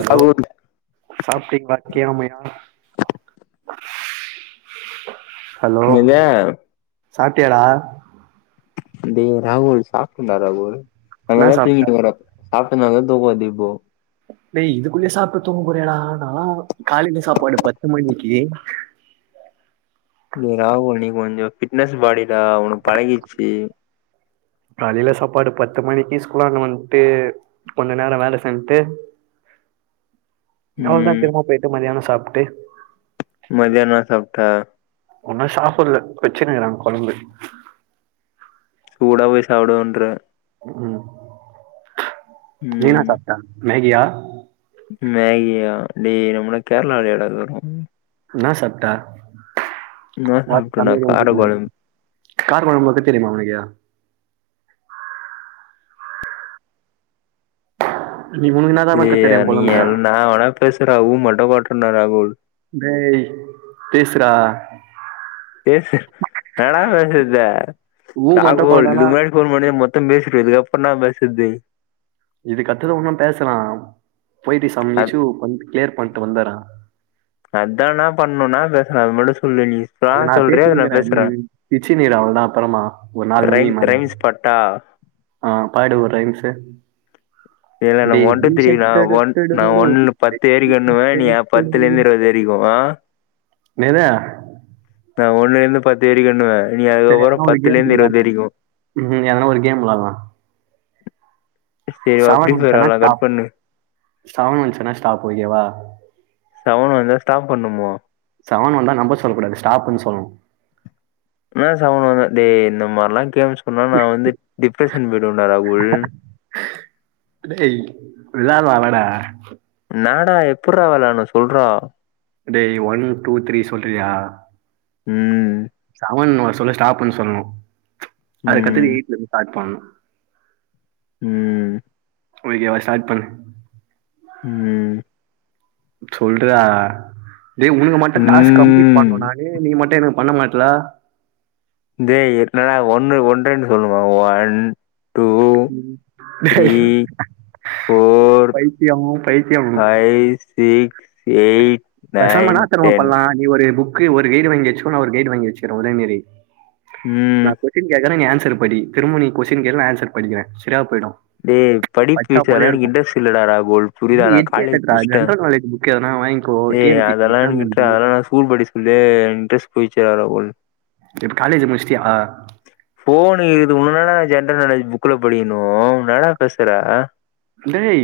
Hello ராகுல் சாப்ட்டிங்ளா க்கிய முயா [unintelligible] சாப்டீயாடா ஏ ராகுல் சாப்டண்டா ராகுல் என்ன அங்கதா சாப்ட்ட தூங்கிட்டு வர்றப்ப சாப்ட்ட நால தூக்குவாதிப்போ டேய் இதுக்குள்யே சாப்ட்டு தூங் போரியாடா ஆனா காலெயல சாப்பாடு பத்து மணிக்கு டேய் ராகுல் நீ கொஞ்சோ ஃபிட்னஸ் பாடிதா உனக் பலகிர்ச்சி காலேல சாப்பாடு பத்து மணிக்கி ஸ்கூல்லானு வந்ட்டு கொஞ்ச நேரோ வேல செஞ்ட்டு அவ்ளதா ம் திரும்ப பேட்டு மதியானோ சாப்ட் அப்டே மதியோ ந சப்ட்ட ஒன்னு சாப்புல்ல வச்சினுருக்றாங்க கொலம்பு சூடா போய் சாப்டோன்ற உம் நீ இன்னா ம் சாப்ட்ட மேகியா மேகியா டேய் நம்ளான்ன கேரளாவ்ல யாடா ருக்குறோ இன்னா சாப்ட்ட என்னா சாப்டோடா கார கொழம்பு கார கொலம்பு வக்க தெர்யுமா ஒனுக்கு நீ உனக்கு என்னாதான வெக்க டேய் தெரியு நீ கொழம்பு என்ன வேண்ணா பேசுடா ஊம போட்ருந்த ராகுல் டேய் பேஸுரா பேசு வேணான் பேசது ஊ மட்டு இதுக் போட்டானா முன்னாடி போன் மொத்தம் பேசரு இது அப்பனா வசதி இது கத்தது ஒன்னு பேசலாம் போய்ட்டு நா சமைச்சிசு க்ளியர் பண் வந்தாரா அதா என்னா பண்ணனுனா ந்த ம் அது நா பேசுனீங்க ந நீ சிச்சினுருக்குற அவள்தா அப்பறமா ஒரு நாலு மணிக்கு ரைம்ஸ் மேல ரைம்ஸ் பாட்ட ஆ பாடு ஒரு ரைம்ஸு இதுல நம்ம ஒன் டூ பேபி த்ரீ ஷக் நா ஒன் நா டுடுடுடுடு ஒன்ல பத்து வரைக்கு எண்ணுவே நீ பத்துல இருந்து இருவது வரைக்கு ஆ [inaudible] ந்து பத்து வரிக்கு எண்ணுவ நீ அதுக்கப்பறொ பத் கேம் ம் எதனா ஒரு கேம் விளால்லா சரி வா ஃப்ரீ செவன் ஃபயர் வன்ச்சுனா வெளாடலா கட் ஸ்டாப் பண்ணு செவன் வன்ச்சுன ஸ்டாப் ஓகேவா செவன் வந்தா ஸ்டாப் பண்ணுமா சவன் வந்தா நம்பர் சொல்லக்கூடாது ஸ்டாப்புன் சொல்ணு ஏ செவன் வந்தா டேய் இந்த மார்லா கேம் சொன்னா நா வந்து டிப்ரஷன் போய்டுவன்டா ராகுல் கா என்னாடா எப்புர்றா விளாட்ணு சொல்றா டேய் ஒன் டூ த்ரீ சொல்றியா ம் சவன் ஒரு சொல்லு ஸ்டாப்புன் சொல்ணு ம் அதுக்கத்தது எயித்ல இருந்து பாக் பண்ணணு ம் ஒரு கே வா ஸ்டாட் பண்ணு ம் சொல்றா டே உனக்கு மட்டு டாஸ்க் கம்ப்ளீட் ம் பண்ணுனாலே நீ மட் டேய் எனக்கு பண்ண மாட்றா டேய் என்னடா ஒன்னு ஒன் ரெண்டு சொல்லுமா ஒன் டூ த்ரீ டேய் ஃபோர் பைத்தியம் பைத்தியம் ஏய் பேசாம இன்னா தெரிமா பண்லா நீ ஒரு புக் க்கு ஒரு கைடு வெச்சுக்கோ நா ஒரு கைடு வாங்கி வெச்சுக்கிறே ஒரே மாரி ம் நா கொஸ்டின் கேக்கற நீ அன்ஸ் சேர் படி திரும்ப நீ கொஷின் கேளு நா ஆன்சர் படிக்கிறே சேரியா டே படிப்பு விஷயோலா எனக்கு இன்ட்ரெஸ்ட் இல்ல டா ரா போல் புரிதா டேய் நா காலேஜ் எஜுகேட்டட்ரா முடுச்சிட்டே ஜென்ரல் நாலேஜ் புக் எதனா வாங்கிக்கோ டி டேய் என் பி சி அதெல்லாம் நீ எக்ஸாம் விட்றா எழுது அதெல்லா நா ஸ்கூல் படி சொல்லே இன்ட்ரெஸ்ட் போயிச்சு அத ஒ இப்ப காலேஜ் முடிச்சிட்டியா ஃபோனு இதுக்கு முன்னால ஜென்ரல் நாலேஜ் புக்ல படிக்கணோ என்னடா பேசுற டேய்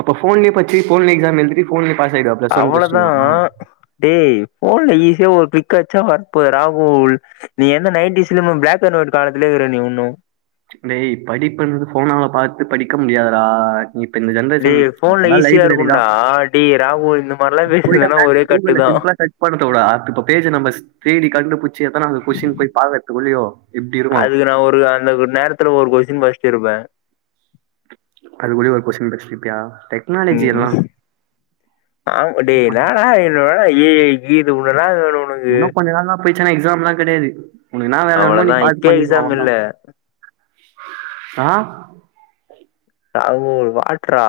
அப்ப ஃபோன்லே படிச்சி ஃபோன் எக்ஸாம் எழுதி ஃபோன் அவ்ளதான் டேய் ஃபோன்ல இதே ஒரு பிக் அட்ச்சா வர போதுடா ஓல் நீ என்ன நைன்டீஸ்ல இன்னமோ ப்ளாக் அண்ட் வொய்ட் காலத்துலயே இருக்க நீ இன்னோ டேய் படிப்பது ஃபோனால பார்த்து படிக்க முடியாதுடா நீ இப்ப இந்த ஜென்ரேஷன் டேய் ஃபோன்ல அப்பெல்லாம் ஈஸியா இருக்கும்டா டி ராகு இ போய்தான் மேக்ஸ் கூகுள்ல சிம்பிளா சர்ச் பண்ணு தோழா இப்ப பேஜ் நம்ம தேடி கண்டுபிடிச்சு எத்துனாது கொஸ்டின் போய்ப்பா உல்லுயோ அதுக்கு நான் ஒரு அந்த கு நேரத்துல ஒரு கொஸ்டின் படிச்சி படிச்சிருப்ப யா ம் ஆ அடேய் என்னடா என்னோட இ ஈது உள்ளலா உன்னு கொஞ்ச நாள்னா போய்ச்சுனா எக்ஸாம்லா கெடையாது உனக்கு என்ன வேல வேணுமோ நீ அவ்வளதா பாத்து இப்பயே பண்ணிக்க எக்ஸாம் அவ்ளோதா இல்ல ஆ தாங்கோல் வாட்ரா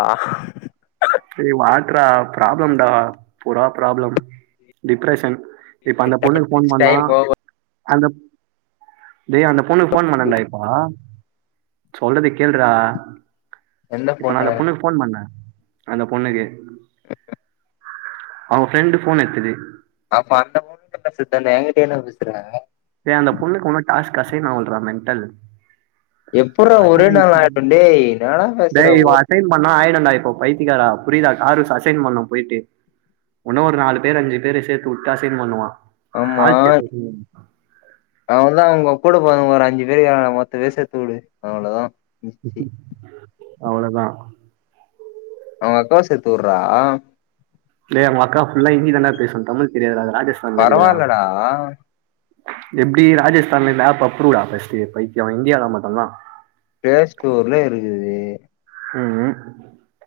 டேய் வாட்ரா பிராப்ளம்டா புரா பிராப்ளம் டிப்ரெஷன் இப்ப அந்த பொண்ணுக்கு ஃபோன் பண்ணா டைம் ஓவர் அந்தப் டேய் அந்த பொண்ணுக்கு ஃபோன் பண்ணெண்டா இப்போ சொல்றத கேள்றா எந்த இப்ப நா போனு அந்த பொண்ணுக்கு ஃபோன் பண்ணே அந்த பொண்ணுக்கு [inaudible] அவுங்க ப்ரெண்ட் ஃபோன் எட்த்தது அப்ப அந்த பொண்ணுக்கிட்ட பேசுர்துதான என்கிட்ட என்ன பேசுற டேய் அந்த பொண்ணுக்கு உன் டாஸ்க் கசின் ஆவளடா மென்டல் எப்புட்றா ஒரே அசைன் நாள்ல ஆயிடுச்சு ஆயிடும் டேய் என்ன டேய் இவன் அசைன் பண்ணா ஆயிடும் டேய் இப்போ பைத்திகாரா புரிதா கார்விச அசைன் பண்ணணும் போயிட்டு உன்னு ஒரு நாலு பேர் அஞ்சு பேரு சேத்துவுட்டு அசைன் பண்ணுவா ஆமா ஆள் சேத்து அசைன் பண்ணு அவதா அங்க கூட போறவனுங்க ஒரு அஞ்சு பேரு இருக்கானுங்க மொத்த வேஸ்ட் எத்து குடு அவ்ளோதா முட்ச்சு அவ்ளோதா அவுங்க அக்காவ சேத்து உடுறா டேய் அவுங்க அக்கா ஃபுல்லா இந்தி தாண்டா பேசு தமிழ் தெரியாது பரவாலடா எப்டி ராஜஸ்தான்ல இந்த ஆப் அப்ரூவ்டா ஃபர்ஸ்ட்டு பைத்தியு இந்தியால மட்டோதா பிளே ஸ்டோர்ல இருக்குது உ உம்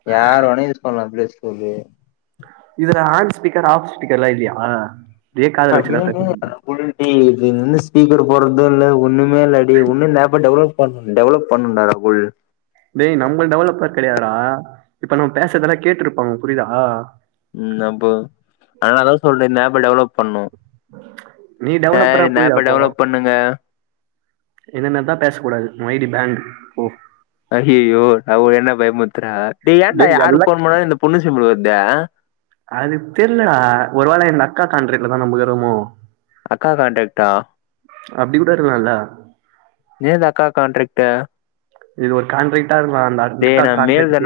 யார் ஓனா யூஸ் பண்லா [unintelligible] இதுல ஆன் ஸ்பீக்கர் ஆஃப் ஸ்பீக்கர்லா இல்லியா [unintelligible] ஸ்பீக்கர் போடுறதும் இல்ல ஒன்னுமே இல்லடே ஒன்னு இந்த ஆபே டவுன்லோட் பண்ணு டெவலப் பண்ணனு ராகுல் டேய் நம்ம டெவலப்பர் கெடையாது டா இப்ப நம்ம பேசறதெல்லா கேட்ருப்பாங்க புரியுதா உம் அப்போ அதனாலதா சொல்றே இந்த ஆப்ப டெவலப் பண்ணு நீ டெவலப்பரா சார் இந்த ஆப்ப டெவலப் பண்ணுங்க இந்த மார் தா பேசக் கூடாது உ ஐ டி பேண்ட் போ அய்யய்யோ அவரு என்ன பயமுத்திறார் டேய் ஏன்டா யாரு ஃபோன் பண்ணாலு இந்த பொண்ணு சிம்பல் வர்து கா காண்றட்லதா நம்ப இருக்கோறமோ அக்கா கான்ட்ராக்டா அப்டி கூட இருக்கலால்ல ஏது அக்கா கான்ட்ரக்ட் [unintelligible] இது ஒரு கான்ட்ரிக்ட் [unintelligible] இந்த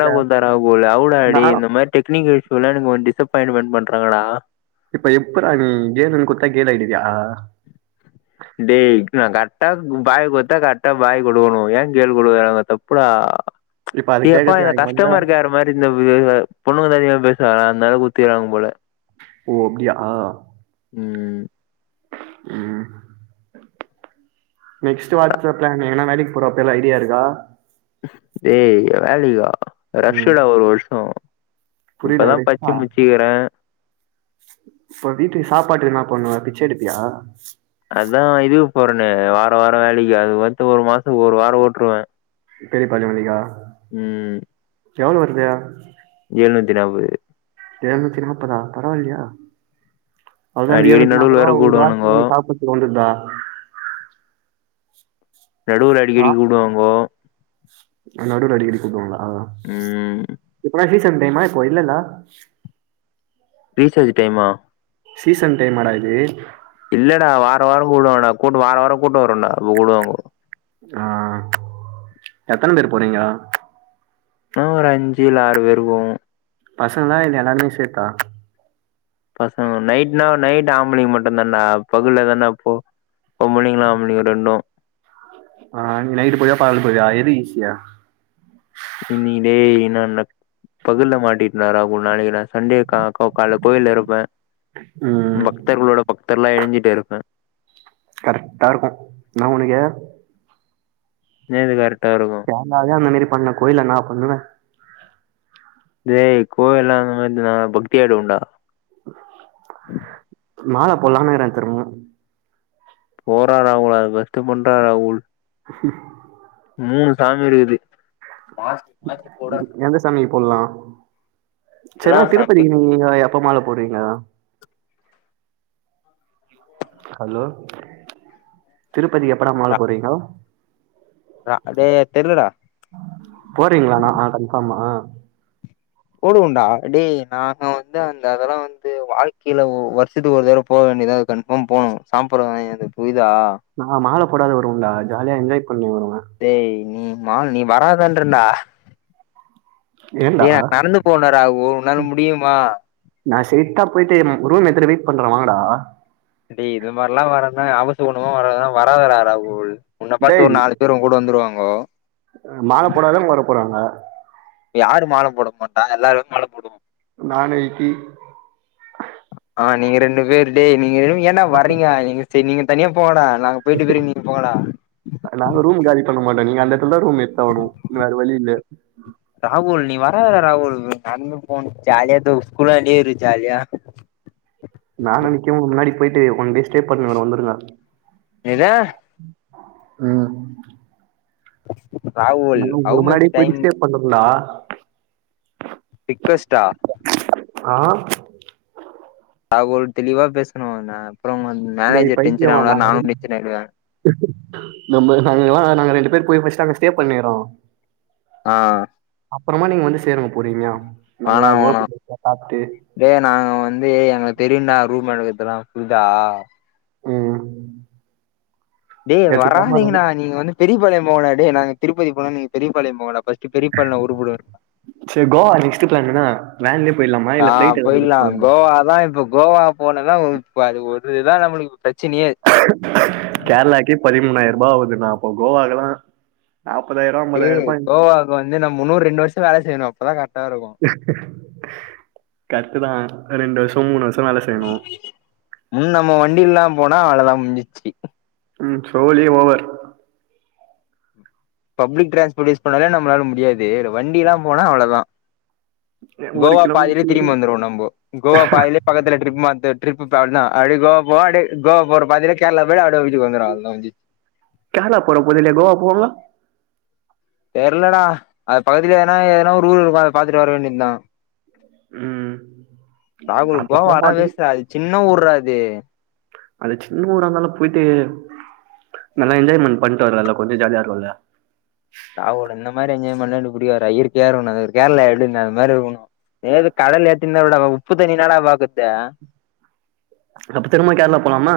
நானா மாதி டெக்னிக்கல் இஸ்யு எல்லா எனக்கு டிசப்பாயிண்ட்மெண்ட் பண்ற [unintelligible] இப்ப எப்பற நீ கேர்ள் குடுத்தா கேர்ள் ஆயிடுவியா டேய் நான் கரட்ட பாய் குடுத்தா கரட்டா பாய் கொடுகுனும் ஏன் கேர்ள் குடுக்குறாங்க தப்புடா இப்ப அது ஏப்பா கேக்கறதுக்கு என அங்க வந்தா கஷ்டமா இருக்கயற மாரி இந்த பொண்ணுங்க தைரியமா பேசுவா அந்தால குத்திடுங்க போல ஓ அப்டியா ம். ம் நெக்ஸ்ட் வாட்ஸ் பிளன்னு வேலைக்கு போறோ அப்ப எல்லா ஐடியா இருக்கா ஏய் வேலிகா ம் ரஷ்டா ஒரு வருஷம் புரியல இப்பதான் பச்சு ரிஸ்கா முச்சிக்கிற இப்ப வீட்டுக்கு சாப்பாட்டுக்கு என்ன பண்ணுவ பிச்ச எடுப்பியா அதா இதுக்கு போறனே வார வார வேலைக்கு அது வந்து ஒரு மாசம் ஒரு வாரம் ஓட்டுருவ பெரிய பாளிமல்லிகா எவள வருது எழுநூத்தி நாப்பது எழுநூத்தி நாப்பதா பரவாயில்லையா அந்த அடிக்கடி எழுநூத்தி நடுவுல நாப்பது வேற ஒரு வாரத்துக்கு கூப்டுவானுங்கோ உனக்கு சாப்டறதுக்கு வந்துருதா நடுவுல ஆ அடிக்கடி கூடுவாங்கோ உதவுனா ஆஹ் இப்பனா கீ சந்தைமாக்கோ இல்லண்ணா ரீசார்ஜ் டைமா சீசன் டைமாடா இது இல்லடா வாரம் வாரம் கூடுவாடா கூட்டு வார வாரம் கூட்டம் வரும்டா அப்ப கூடுவாங்க ஆஹ் எத்தனை பேர் போறீங்க ம் ஒரு அஞ்சுல ஆறு போவோம் பசங்களா இல்ல எல்லாருமே சேத்தா பசங்க நைட்னா நைட் ஆம்பளங்க மட்டும் தான்டா பகுல தானா போ பொம்பளைங்களு ஆம்பளைங்க ரெண்டு ஆஹ நீ நைட்டு போரீயா பகல் போரீயா எது ஈசி இயா நீ நீடே என்ன நடக் பகல்ல மாட்டிட்னாரா நாளைக்கு நான் சண்டே கால கோவில்ல இருப்பேன் ம் பக்தர்களோட பக்தர் நல்லா ஏஞ்சிட்டே இருப்பேன் கரெக்டா இருக்கும் நான் உனக்கே நேது கார சேந்தான் அந்த மாரி பண்ண கோயில நான் பண்ணுவேன் இதய் கோவில்லாம் அந்த மாதிர பக்தியாயீடு வண்டா மாலை போலாம்னு தருவும் போறா ராகுல் அது வெத்து பண்றா ராகுல் [inaudible] மூணு சாமி இருக்குது மாத்தி மாத்தி போடா போல்லாம் சன்னா திருப்பதி சாமியும் நீ எப்ப மால போரீங்களா? ஹலோ திருப் இப்படி எப்படா மாலை போறீங்க இல்லடா போறீங்களாண்ணா ஆஹ் கன்பார்மா போடுவோண்டா டே நாங்க வந்து அந்த அதெல்லாம் வந்து வாழ்க்கையில வருஷத்துக்கு ஒரு தடவை போக வேண்டியதான்து கன்ஃபார்ம் போனோம் சாப்பிடடுற ஆஹ் மாலை போடாது வருங்களா ஜாலியா என்ஜாய் பண்ணி வருவே டெய் நீ மா நீ வராதன்றந்தா ஏன்டா உன்னால முடியுமா நான் செத்தா போயிட்டு ரூம் எத்து வீ பண்ற வாங்கடா டேய் இது மாதிரிலாம் வர்ணா அவசகுணமா வராதரா ராகுல் உன்ன பாத்து டேய் ஒரு நாலு பேரு உங்கூட வந்துருவாங்க ஹ மால போடாத அங்க வர போறாங்க யாரு மால போட மாட்டா எல்லாருமே மால போடுவோம் நாணயத்தில் ஆஹ் நீங்க ரெண்டு பேர் டே நீங்க ஏன்டா வரீங்க நீங்க சரி நீங்க தனியா போங்கடா நாங்க போயிட்டு பிறகு நீங்க போங்கடா நாங்க ரூம் காலி சொல்ல மாட்ட நீ அந்த நல்ல ரூம் எடுத்தாகனும் வேற வழி இல்ல ந போ ஜாலியா த ஸ்கூல ஜாலியா [inaudible] நான் நெனைக்கும் முன்னாடி போயிட்டு ஒன் டே ஸ்டே பன்னவேனா வந்துருங்க எதே ம் ஹ [inaudible] நாங்க உங்குள முன்னாடியே போயிட்டு ஸ்டே பண்ணட்டுங்களா [inaudible] ரிக்கவஸ்டா ஆ ராகுல் தெளிவா பேசணோ நா அப்புறோ டேய் மேனேஜர் பைத்தியோ டென்ஷன் ஆவுனாரு நாங்க நானு ரெடி டென்ஷன் ஆயிடுவே நம்ம நாங்களா நாங்க ரெண்டு போய் பஸ்ட் அங்க நாங்க ஸ்டே பண்ணிறோ ஆ அப்புறமா நீங்க வந்து சேருங்க பொறும்யா வேணா வேணா டேய் நாங்க வந்து எங்களுக் தெரியும்ண்டா ரூம் எடுக்குறதுக் இதலா ஃபுட்டா ம் டே அங்க எத்துக்கலாமா ரூமு வராதீங்கடா நீங்க வந்து பெரிய பாளையம் போங்கடா டேய் நாங்க திருப்பதி போனா நீங்க பெரியப்பாளையம் போங்கடா ஃபர்ஸ்ட் பெரியபாளையம் உருப்பிடுவேன் சரி கோவா நெக்ஸ்ட் பிளான் என்னா வேன்லயே போயிடலாமா ஆ இல்ல பிளைட் எதுனா போயிலா புக் பண்ணலாமா கோவாதா இப்போ கோவா போனதாம்ப்பது ஒருதுதான் நம்முளுக்கு ப்ரெச் கேர்லாக்கே பதிமூனாயிருபா ஆவுது நா அப்போ கோவாகல்லா இரு [unintelligible] நம்முன்னோ ரெண்டு வர்ஷ் ம் வேல செய்யணும் கத்துனா ரெண்டு வர்ஷ் [unintelligible] ம் நம்மோ வண்டில்லாம் போனா அவளதா முஞ்சிச்சு ம் சோலி ஓவர் பப்ளிக் டிரான்ஸ்போர்ட் யூஸ் பண்ணலே நம்மளால முடியாது இதுல வண்டிலா போனா அவ்ளவுதா ஒரு கோவா பாதிலே கிலோமீட்டர் திரும்பி வந்துருவோம் நம்போ கோவா பாதிலே பக்கத்துல ட்ரிப் மாத்து ட்ரிப்பு பாத்னா அப்டே கோவா போவா அப்டே கோவா போற பாதையில கேரளா போயிட்டு அப்டே வீட்டுக்கு வந்துருவோ அவள்தா முஞ்சிட்சி கேரளா போற போதையிலயா கோவா போவாங்க தெர்லடா அது பக்கத்திலே எனா எதனா ஒரு ஊர் இருக்கு அதே பாத்துட்டு வர வேண்டித்தா ம் [unintelligible] அப்ப கோவா போக ஆனா மாட்டோம் வேஸ்ட்ரா அது சின் இன்னா ஊற்றா அது அது சின்ன ஊரா இருந்தாலும் போயிட்டு நல்லா என்ஜாய்மெண்ட் பண்ட்டு வர்லால்ல கொஞ்ச ஜாலியா இருக்குல்ல நா ஒடனம் இன்மாரி அன்யாயோ பண்ணா எனக்கு புடிக்காத்றா இயற்கியா இருக்குனோ கேர்ளா எப்டி இந் அந் மாரி இருக்குனோ எதாவ்து கடல் [unintelligible] உப்பு தண்ணி இன்னாடா பாக்குற்தே அப்ப திரும்ப கேரளா போலாமா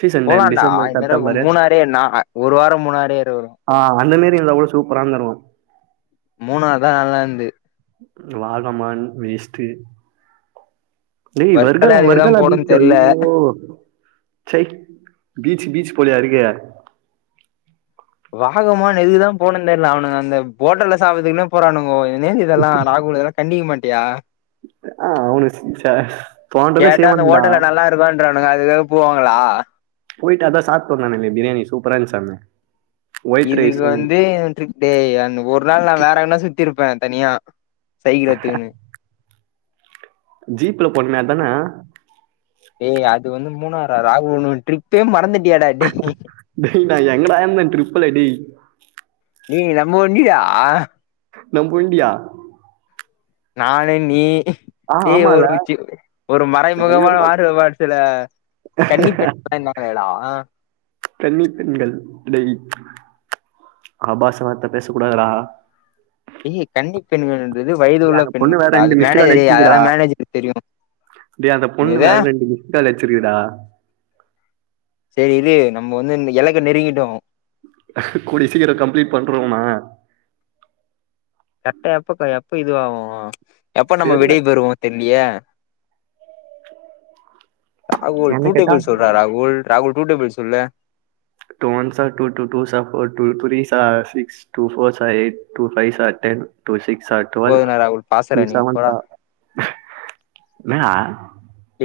சீசன் டைம் போலான்டா டிசம்பர் இந்நேரோ செப்டம்பரு மூணாரே நா ஒரு வாரோ மூணாரே இருக்கணு ஆ அந்த மேர் [unintelligible] இருந்தா கூட சூப்பரா இருந்துருக்கும் மூணாறு தா நல்லா இருந்துது ம் வாகமான் வேஸ்ட்டு டேய் ஒர்க்கெல்லா வர்கலா எதுக்குதா வர்கலா பீச்ச போனோன்னு தெர்ல ஐயோ பீச் பீச் போலியா இருக் இ ஏ வாகமான் ஏதுக்கு தா போனுன் தெர்ல அவனுங்க அந்த போட்டல்ல சாப்படுதுக்குமே போறானுங்க எ நேது இதல்லா ராகுலு இதெல்லா கண்டிக்க மாட்டியா ஆ ஆ அவனு ச ச தோன்றத செய்வானுங்டா ங்க அதுக்காக போவாங்களா போயட்டு அதா சாப்ட்டு வந்தானாமே பிரியாணி சூப்பற இந்துசாமே இதுக்கு வந்து த்ரிப் டேய் அந்த ஒரு நாள் நான் வேற எங்கன்னா சுத்தி இருப்பேன் தனியா சைக்கிள் எத்துக்குனு ஜீப்ல போண்மே அத் தானே டேய் அது வந்து மூணாறா ராகுல்னு உன் ட்ரிப்பே மறந்துட் டே நா எங்கடாயிந்த ட்ரிப்புல டேய் ஏ நம்ப வண்டிடா நம்ப வண்டியா நானு நீ டேய் ஆமால ஒரு ஒரு நெறைய மறைமுகமான மாதவ படத்துல கன்னிப் பெண்லா இருதாங்களே டா கன்னி பெண்கள் டேய் ஆபாச வார்த்த பேச கூடாதுடா ஏ கன்னிப் பெண்கள் சிறு வயது உள்ள அந்த பொண்ணு வேற பெண்கள் அது ரெண்டு மிஸ்டு கால் மேனேஜர் அதெல்லா அடிச்சிருக்குடா மேனேஜர்க்கு தெரியு டேய் அந்த பொண்ணு என்னாது வேற ரெண்டு மிஸ்டு கால் அடிச்சிருக்குடா செரி இரு நா நம்ம வந்து நம்ம இலக்க நெருங்கிட்டோ கூடிய சீக்கிரோ கம்ப்ளீட் பண்றுவோமா கரெக்ட்டா எப்ப எப்ப இதுவாகோ எப்ப நம்ம தெர்ல விடை பெறுவோ தெர்லயே ராகுல் என்ன டூ கேட்டா டேபிள் சொல்றா ராகுல் ராகுல் டூ டேபிள் சொல்லு two ones are two two twos are four two threes are six two fours are eight two fives are ten two sick ஸ் ஆர் ட்வெல் போதுடா ராகுல் பாசற டூ நீ செவன் போடா ஸ்ஆர் என்னடா டேய்